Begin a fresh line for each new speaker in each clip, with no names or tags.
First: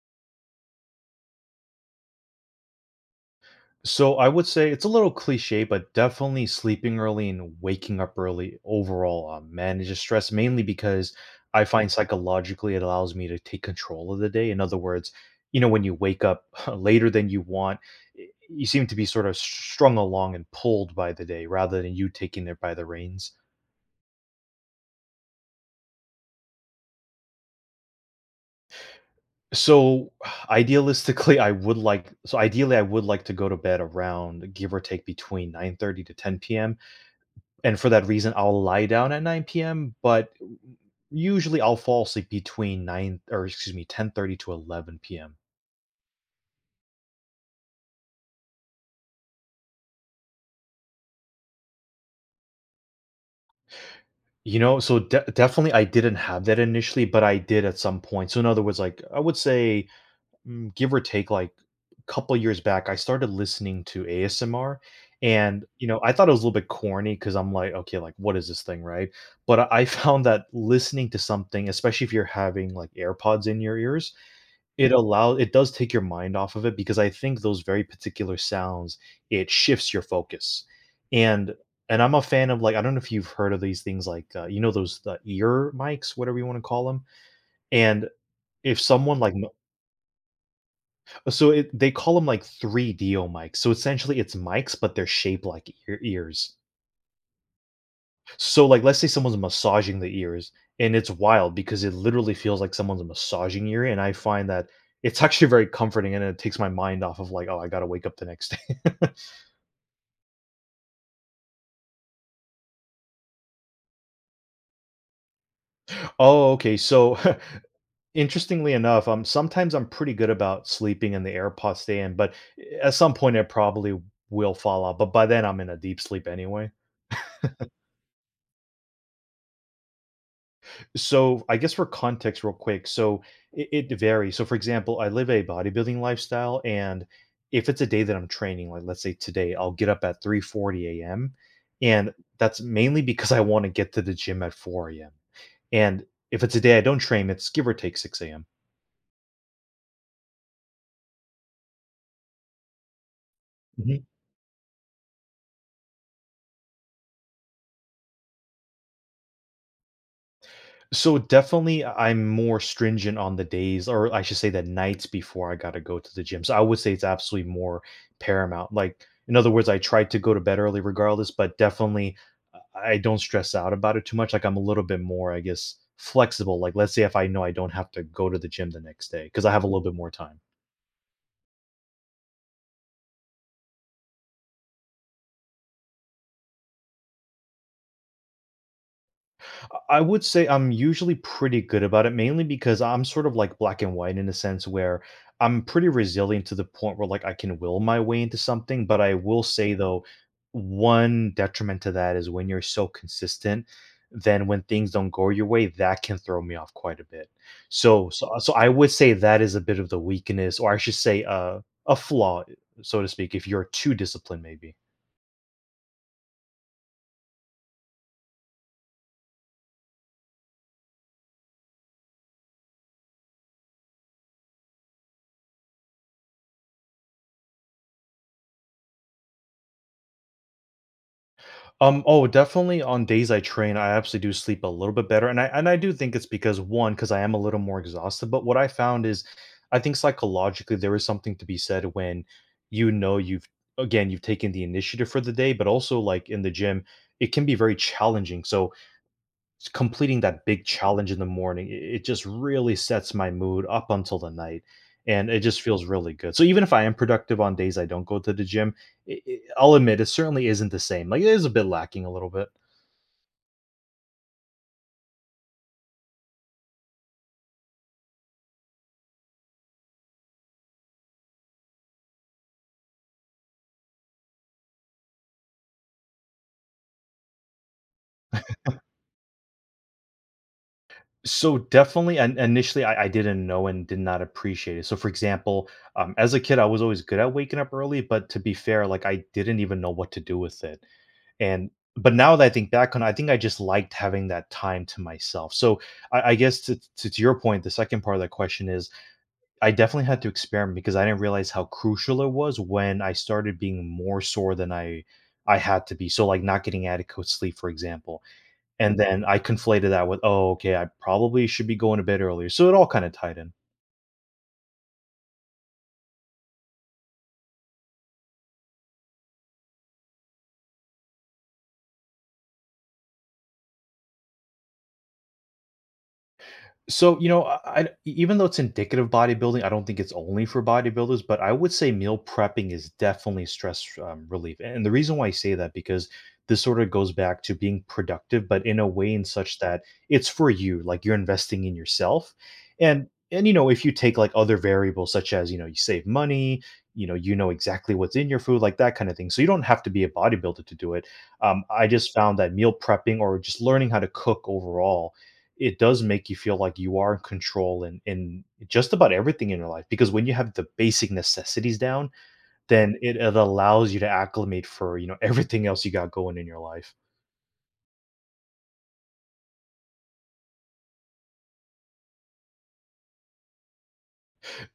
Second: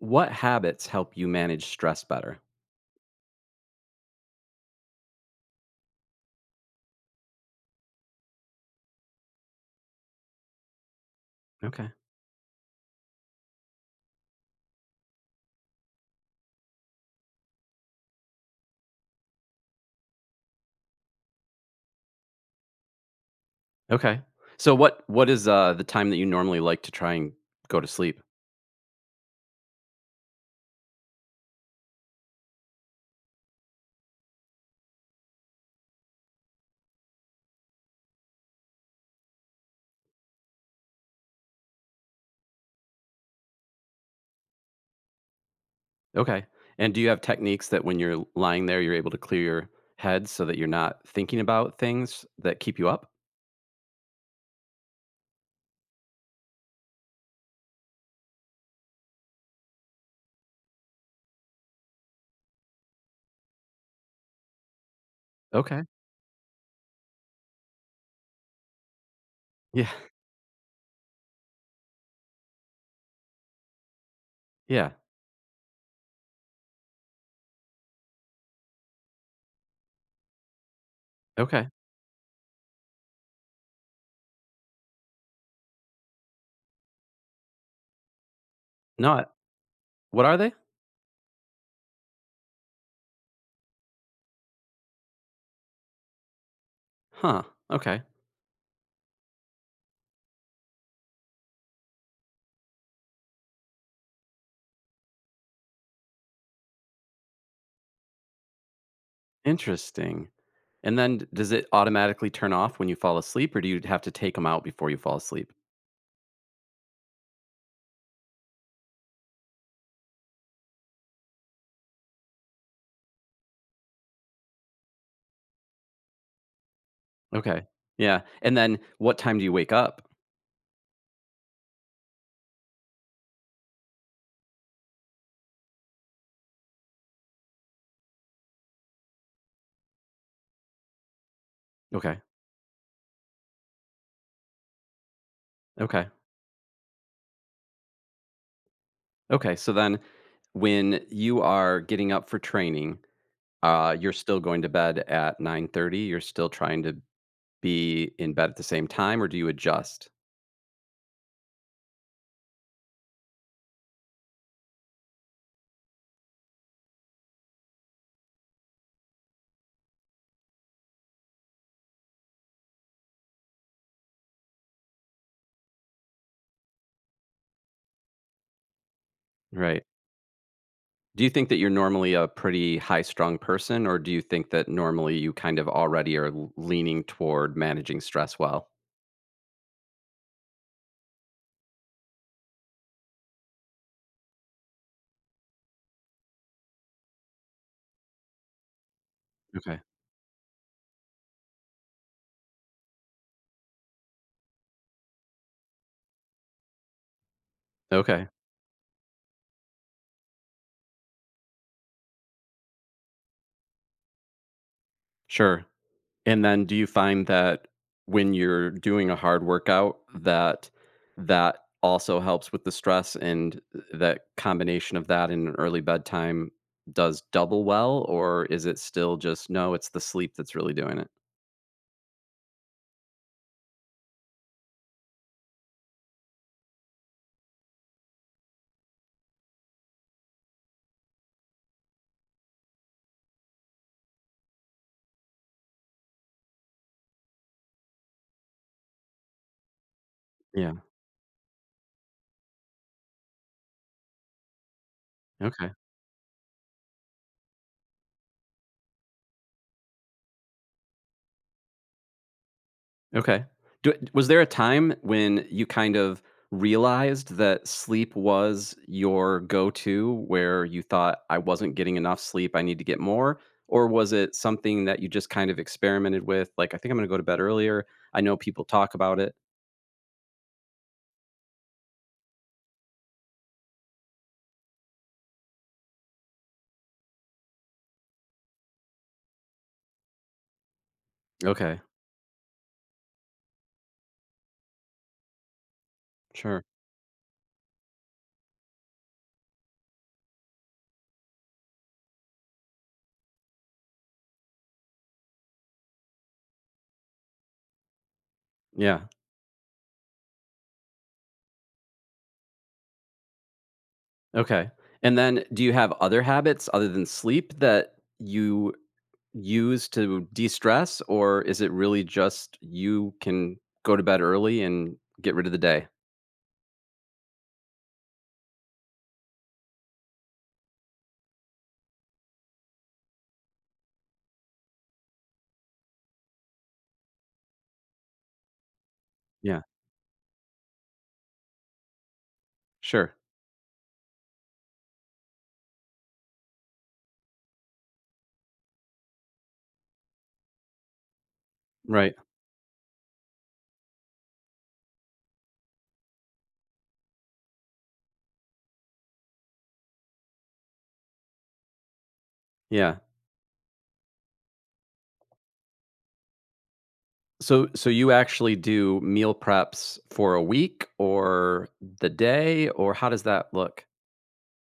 What habits help you manage stress better?
So I would say it's a little cliche, but definitely sleeping early and waking up early overall manages stress mainly because I
Okay.
find psychologically it allows me to take control of the day. In other words, you know, when you wake up later than you want, you seem to be sort of strung along and pulled by the day rather than you taking it by the reins.
Okay. So what is the time that you normally like to try and go to sleep?
So idealistically, I would like so ideally I would like to go to bed around give or take between 9:30 to 10 p.m, and for that reason, I'll lie down at 9 PM, but usually I'll fall asleep between 9, or excuse me, 10:30 to 11 PM.
Okay. And do you have techniques that when you're lying there you're able to clear your head so that you're not thinking about things that keep you up?
You know, so de definitely I didn't have that initially, but I did at some point. So in other words, like, I would say, give or take, like, a couple years back, I started listening to ASMR, and,
Okay.
you know, I thought it was a little bit corny because 'cause I'm like, "Okay, like, what is this thing?" Right? But I
Yeah.
found that listening to something, especially if you're having, like, AirPods in your ears, it
Yeah.
allows, it does take your mind off of it because I think those very particular sounds, it shifts your focus. and
Okay.
and I'm a fan of, like, I don't know if you've heard of these things like, you know, those the ear mics, whatever you wanna call them. And if someone
Not
like m
what are they?
so it they call them like 3DO mics, so essentially it's mics, but they're shaped like ear ears.
Huh. Okay.
So, like, let's say someone's massaging the ears, and it's wild because it literally feels like someone's massaging your ear, and I find that it's actually very comforting, and it takes my mind off of like, oh, I gotta wake up the next day.
Interesting. And then does it automatically turn off when you fall asleep or do you have to take them out before you fall asleep?
Oh, okay. So, interestingly enough, sometimes I'm pretty good about sleeping and the AirPods stay in, but at some point I probably will fall out. But by then I'm in a deep sleep anyway.
Okay. Yeah. And then what time do you wake up?
So, I guess for context, real quick, so it varies. So, for example, I live a bodybuilding lifestyle, and if it's a day that I'm training, like let's say today, I'll get up at 3:40 a.m. And
Okay.
that's mainly because I want to get to the gym at 4 a.m. And
Okay.
if it's a day I don't train, it's give or take 6 a.m.
Okay, so then when you are getting up for training, you're still going to bed at 9:30, you're still trying to be in bed at the same time, or do you adjust?
So definitely, I'm more stringent on the days, or I should say the nights before I gotta go to the gym. So I would say it's absolutely more paramount. Like, in other words, I try to go to bed early regardless, but definitely I don't stress out about it too much. Like, I'm a little bit more, I guess, flexible. Like, let's say if I know I don't have to go to the gym the next day because I have a little
Right.
bit more time.
Do you think that you're normally a pretty high-strung person, or do you think that normally you kind of already are l leaning toward managing stress well?
I would say I'm usually pretty good about it, mainly because I'm sort of like black and white in a sense where I'm pretty resilient to the point where like I can will my way into something. But I will say
Okay.
though, one detriment to that is when you're so consistent, then when things don't go your way, that can throw me off quite a bit. So so
Okay.
uh, so I would say that is a bit of the weakness, or I should say a flaw, so to speak, if you're too disciplined, maybe.
Sure. And then do you find that when you're doing a hard workout that that also helps with the stress and that combination of that and an early bedtime does double well, or is it still just, "No, it's the sleep that's really doing it?"
Oh, definitely on days I train, I actually do sleep a little bit better. And I do think it's because one, because I am a little more exhausted. But what I found is I think psychologically there is something to be said when you know you've taken the initiative for the day, but also like in the gym, it can be very challenging. So completing that big
Yeah,
challenge in the morning, it just really sets my mood up until the night. And it just
okay.
feels really good. So even if I am productive on days I don't go to the gym, I'll admit it certainly isn't the same. Like, it is a bit lacking a little bit.
Okay. Do was there a time when you kind of realized that sleep was your go-to, where you thought, "I wasn't getting enough sleep, I need to get more," or was it something that you just kind of experimented with, like, "I think I'm gonna go to bed earlier, I know people talk about it."
So definitely, and initially I didn't know and did not appreciate it. So for example, as a kid, I was always good at waking up early, but to be fair, like I didn't even know what to do with it. And
Okay,
But now that I think back on it, I think I just liked having that time to myself. So I guess
sure.
to your point, the second part of that question is I definitely had to experiment because I didn't realize how crucial it was when I started being more sore than I had to be. So like not getting adequate sleep, for example, and
Yeah,
then I conflated that with oh okay, I probably should be going to bed earlier. So it all kind of tied in.
okay. And then do you have other habits other than sleep that you use to de-stress, or is it really just you can go to bed early and get rid of the day?
So, you know, even though it's indicative of bodybuilding, I don't think it's only for bodybuilders, but I would say meal prepping is definitely stress relief. And the reason why I say that because this sort of goes back to being productive, but in a way in such
Yeah.
that it's for you, like you're investing in yourself. And
Sure.
and you know, if you take like other variables such as, you know, you save money, you know exactly what's in your food, like that kind of thing. So you don't have to be a bodybuilder to do it. I just
Right.
found that meal prepping or just learning how to cook overall, it does make you feel like you are in control in just about everything in your life because when you have the basic necessities down, then
Yeah.
it allows you to acclimate for you know everything else you got going in your life.
So you actually do meal preps for a week or the day or how does that look?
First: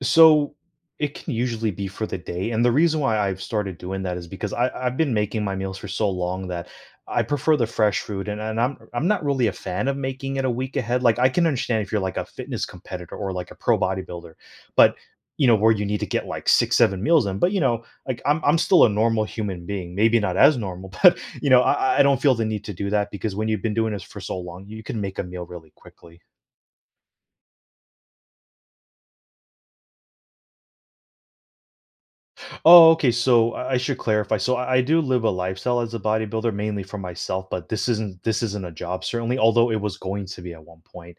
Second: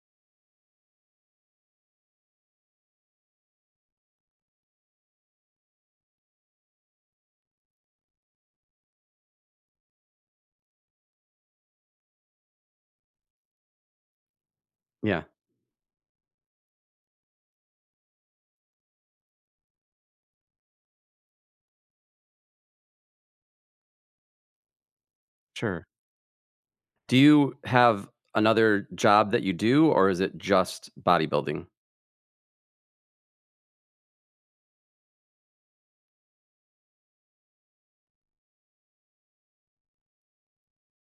So it can usually be for the day. And the reason why I've started doing that is because I've been making my meals for so long that I prefer the fresh food, and I'm not really a fan of making it a week ahead. Like, I can understand if you're like a fitness competitor or like a pro bodybuilder, but
Yeah.
you know, where you need to get like six, seven meals in. But you know, like I'm still a normal human being, maybe not as normal, but you know, I don't feel the need to do that because when you've been doing this for so long, you can make a meal really
Sure.
quickly.
Do you have another job that you do or is it just bodybuilding?
Oh, okay. So I should clarify. So I do live a lifestyle as a bodybuilder, mainly for myself, but this isn't a job, certainly, although it was going to be at one point.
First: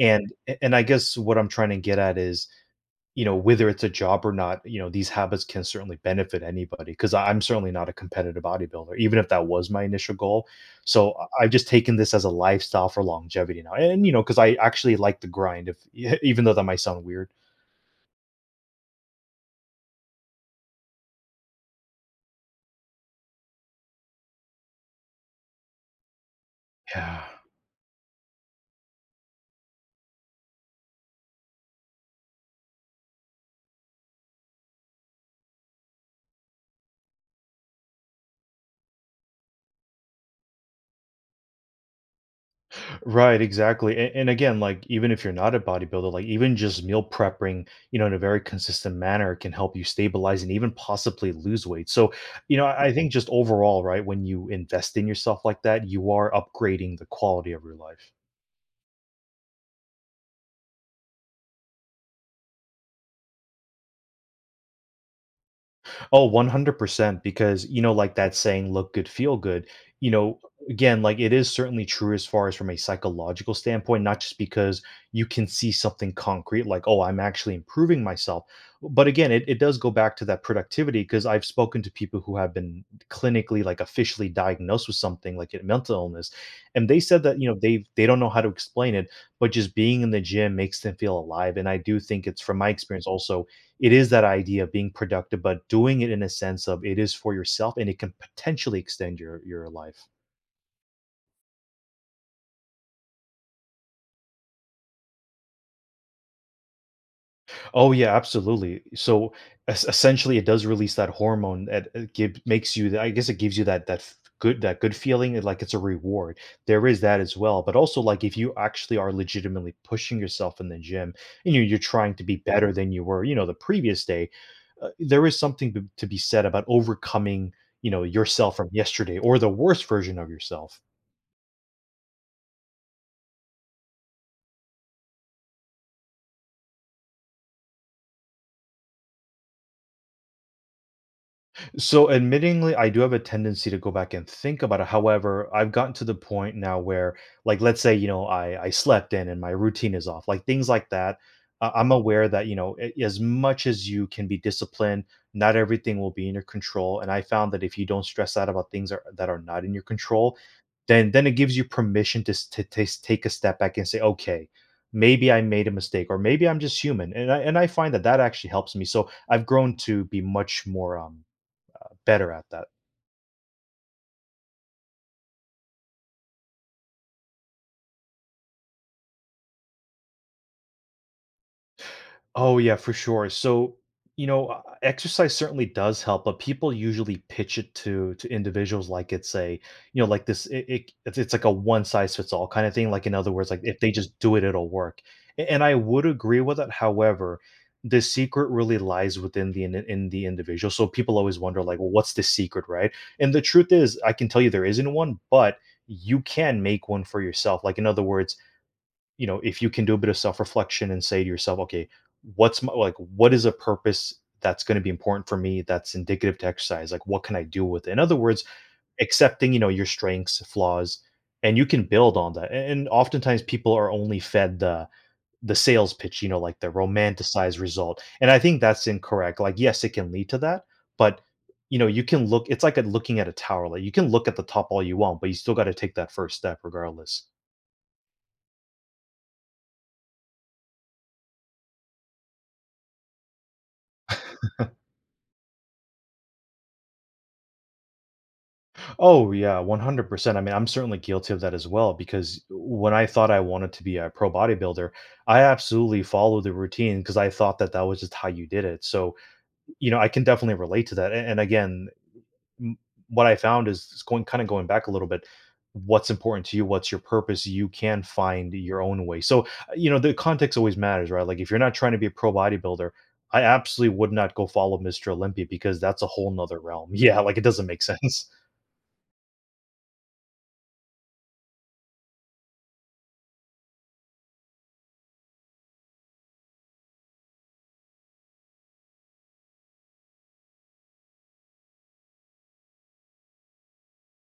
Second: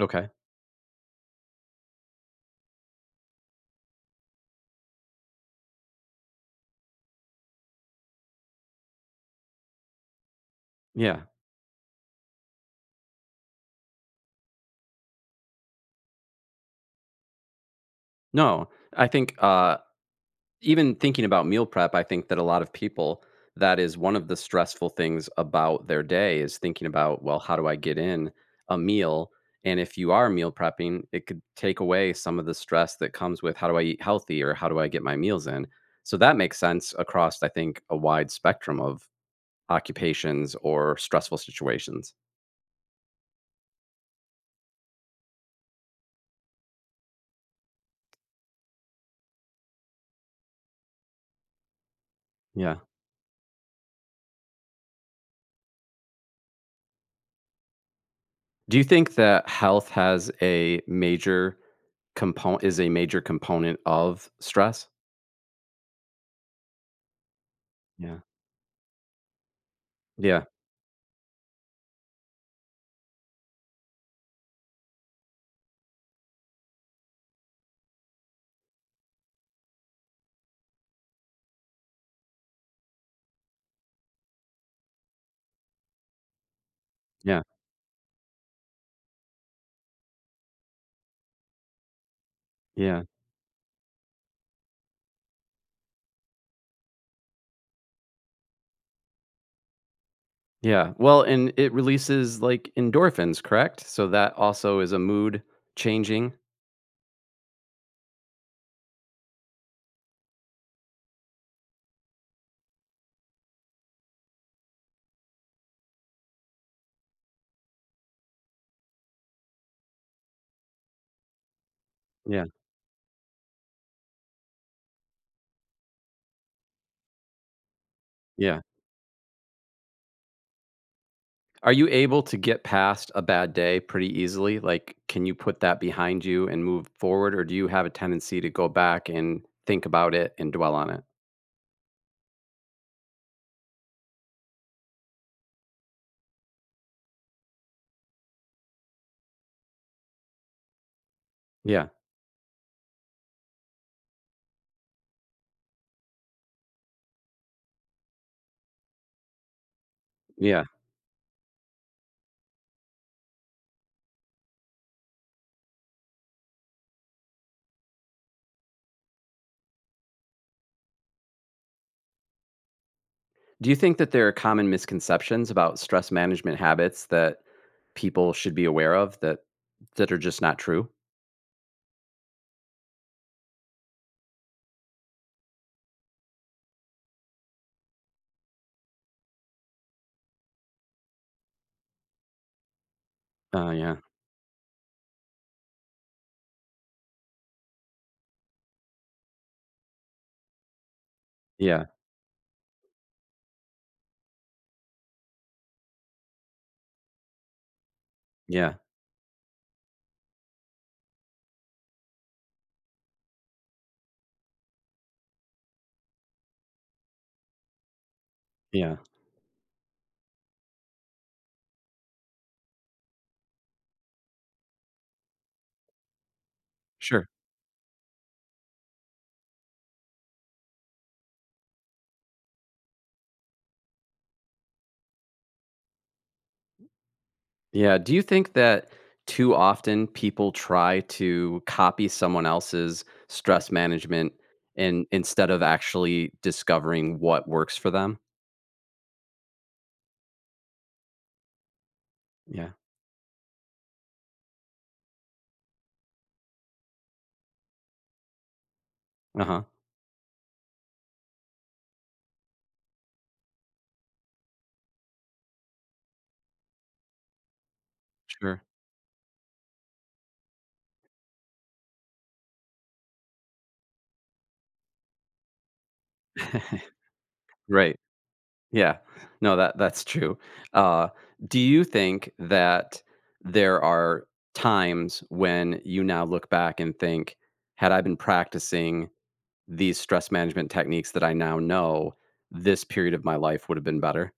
Okay.
and I guess what I'm trying to get at is, you know, whether it's a job or not, you know, these habits can certainly benefit anybody because I'm certainly not a competitive bodybuilder, even if that was my initial goal. So
Yeah.
I've just taken this as a lifestyle for longevity now. And, you know, because I actually like the grind, if even though that might sound weird.
No. I think even thinking about meal prep, I think that a lot of people, that is one of the stressful things about their day is thinking about,
Yeah.
well, how do I get in a meal? And if you are meal prepping, it could take away some of the stress that comes with how do I eat healthy or how do I get my meals in? So that makes sense across, I think, a wide spectrum of occupations or stressful situations.
Right, exactly. And again, like even if you're not a bodybuilder, like even just meal prepping, you know, in a very consistent manner can help you stabilize and even possibly lose weight. So, you know,
Yeah.
I think just overall, right, when you invest in yourself like that, you are upgrading the quality of your life.
Do you think that health has a major component is a major component of stress?
Oh, 100% because, you know, like
Yeah.
that saying, look good, feel good. You know,
Yeah.
again, like it is certainly true as far as from a psychological standpoint, not just because you can see something concrete, like, oh, I'm actually improving myself. But again, it does go back to that productivity because I've spoken to people who have been clinically, like officially diagnosed with something like a mental illness. And they said that,
Yeah.
you know, they don't know how to explain it, but just being in the gym makes them feel alive. And I do think it's from my
Yeah.
experience also it is that idea of being productive, but doing it in a sense of it is for yourself and it can potentially extend your life.
Yeah. Well, and it releases like endorphins, correct? So that also is a mood changing.
Oh yeah, absolutely. So essentially, it does release that hormone that makes you. I guess it gives you that good, that good feeling like it's a reward. There is that as well, but also like if you actually are legitimately pushing yourself in the gym and you're trying to be
Yeah.
better than you were, you know, the previous day. There is something to be said about overcoming, you know, yourself
Yeah.
from yesterday or the worst version of yourself.
Are you able to get past a bad day pretty easily? Like, can you put that behind you and move forward? Or do you have a tendency to go back and think about it and dwell on it?
So, admittingly, I do have a tendency to go back and think about it. However, I've gotten to the point now where, like, let's say, you know, I slept in and my routine is off, like things like that. I-
Yeah.
I'm aware that you know, as much as you can be disciplined, not everything will be in your control. And I found that if you don't stress out about that are not in your control,
Yeah.
then it gives you permission to, take a step back and say, okay, maybe I made a mistake, or maybe I'm just human. And I find that that actually helps me. So I've grown to be much more better at that.
Do you think that there are common misconceptions about stress management habits that people should be aware of that are just not true?
Oh, yeah, for sure. So, you know, exercise certainly does help, but people usually pitch it to individuals like it's a, you know, like this. It's like a one size fits all kind of thing. Like in other words, like
Oh
if they
yeah.
just do it, it'll work. And I would agree with that. However, the secret really lies within in the individual. So people always wonder, like,
Yeah.
well, what's the secret, right? And the truth is, I can tell you there isn't one, but you can make one for yourself. Like in other words,
Yeah.
you know, if you can do a bit of self-reflection and say to yourself, okay, what's my, like, what is a purpose that's going to be important for me, that's indicative to exercise, like what can I do with it? In other words,
Yeah.
accepting, you know, your strengths, flaws, and you can build on that. And oftentimes people are only fed the sales pitch, you know, like the
Sure.
romanticized result, and I think that's incorrect. Like, yes, it can lead to that, but, you know, you can look, it's like looking at a tower, like you can look at the top all you want, but you still got to take that first step regardless.
Yeah, do you think that too often people try to copy someone else's stress management and instead of actually discovering what works for them?
Oh yeah, 100%. I mean, I'm certainly guilty of that as well because
Yeah.
when I thought I wanted to be a pro bodybuilder, I absolutely followed the routine because I thought that that was just how you did it. So,
Uh-huh.
you know, I can definitely relate to that. And, again, m- what I found is, it's going kind of going back a little bit, what's important to you, what's your purpose, you can find
Sure.
your own way. So, you know, the context always matters, right? Like if you're not trying to be a pro bodybuilder, I absolutely would not go follow Mr. Olympia because that's a whole nother realm. Yeah, like it doesn't make
Right.
sense.
Yeah. No, that's true. Uh, do you think that there are times when you now look back and think, had I been practicing these stress management techniques that I now know, this period of my life would have been better?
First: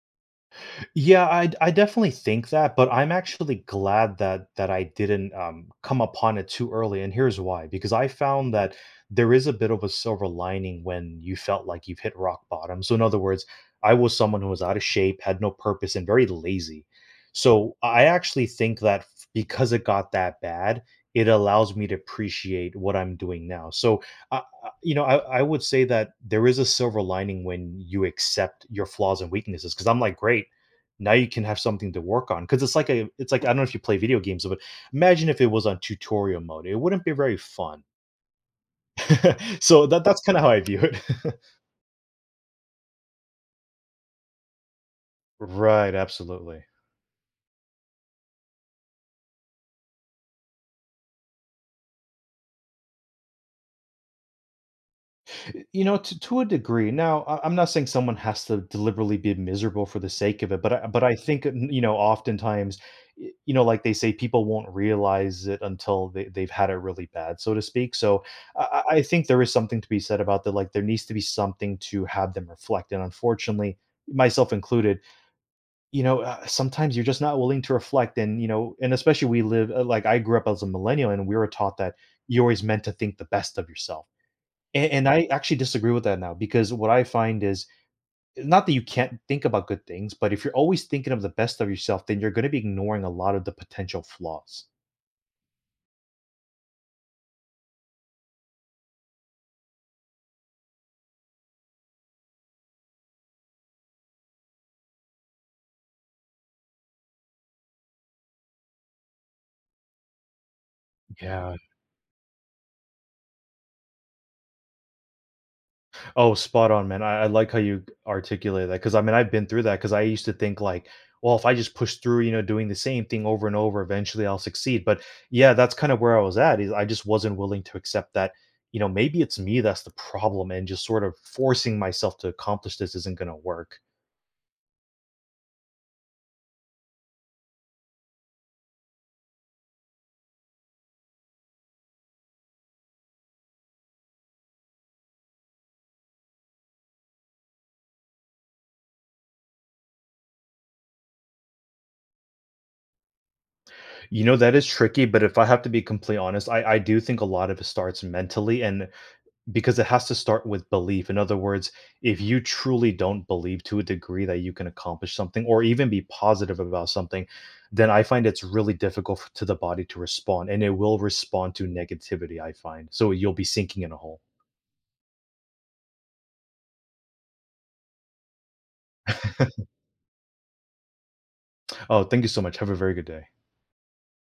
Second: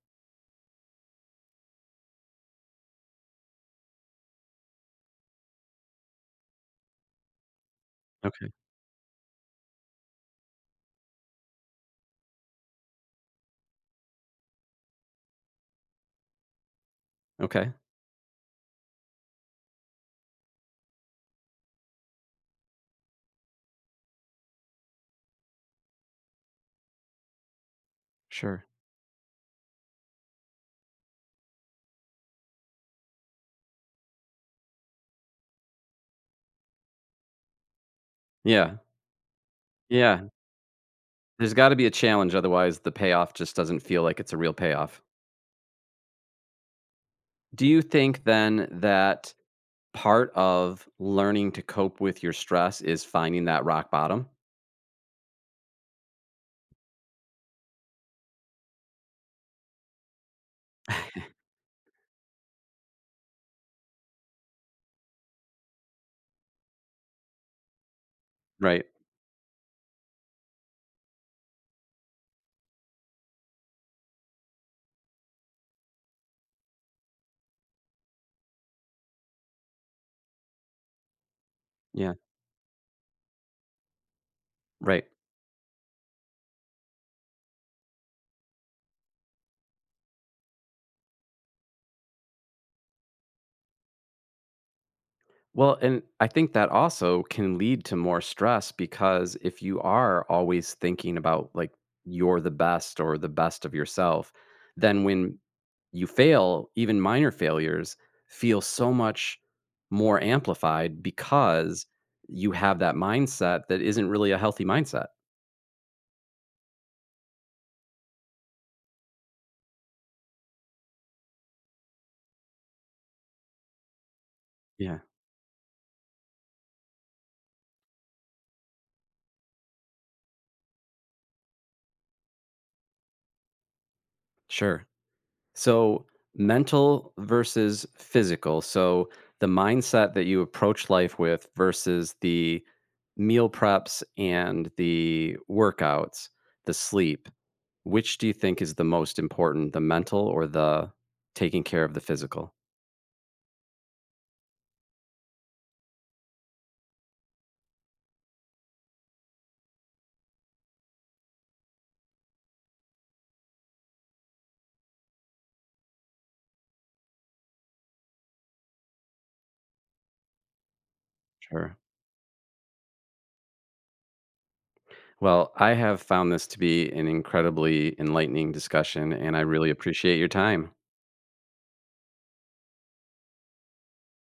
Yeah, I definitely think that, but I'm actually glad that I didn't come upon it too early, and here's why. Because I
Okay.
found that there is a bit of a silver lining when you felt like you've hit rock bottom. So in other words, I was someone who was out of shape, had no purpose, and very lazy.
Okay,
So I actually think that because it got that bad, it allows me to appreciate what I'm doing now. So I, you know, I would say that there is a silver lining when you accept
sure.
your flaws and weaknesses. Because I'm like, great, now you can have something to work on because it's like, I don't know if you play video games, but imagine if it was on tutorial mode, it wouldn't be very fun.
Yeah,
So that's
yeah.
kind of how I view it.
There's gotta be a challenge, otherwise the payoff just doesn't feel like it's a real payoff.
Right, absolutely.
Do you think then that part of learning to cope with your stress is finding that rock bottom?
You know, to a degree. Now, I'm not saying someone has to deliberately be miserable for the sake of it, but I think, n you know, oftentimes, y you know, like they say, people won't realize it until they've had it really bad, so to speak. So, I
Right.
I I think there is something to be said about that, like, there needs to be something to have them reflect, and unfortunately, myself included, you know, sometimes you're just not willing to reflect and, you know, and especially we live, like, I grew up as a millennial and we were taught that
Yeah,
you're always meant to think the best of yourself. And
right.
and I actually disagree with that now because what I find is, not that you can't think about good things, but if you're always thinking of the best of yourself, then you're going to be ignoring a lot of the potential flaws.
Well, and I think that also can lead to more stress because if you are always thinking about like you're the best or the best of yourself, then when you fail, even minor failures feel so much more amplified
Yeah.
because you have that mindset that isn't really a healthy mindset.
Oh, spot on, man. I like how you articulate that because I mean I've been through that because I used to think like, well, if I just push through, you know, doing the same thing over and over, eventually I'll succeed.
Yeah,
But yeah, that's kind of where I was at, is I just wasn't willing to accept that, you know, maybe it's me that's the problem and just sort of forcing myself to accomplish this isn't going to work.
sure. So, mental versus physical. So, the mindset that you approach life with versus the meal preps and the workouts, the sleep. Which do you think is the most important, the mental or the taking care of the physical?
You know, that is tricky, but if I have to be completely honest, I do think a lot of it starts mentally, and because it has to start with belief. In other words, if you truly don't believe to a degree that you can accomplish something or even be positive about something, then I find it's really difficult to the body to respond, and it will respond to
Sure.
negativity, I find. So you'll be sinking in a hole.
Well, I have found this to be an incredibly enlightening discussion, and I really appreciate your time.
Oh, thank you so much. Have a very good day.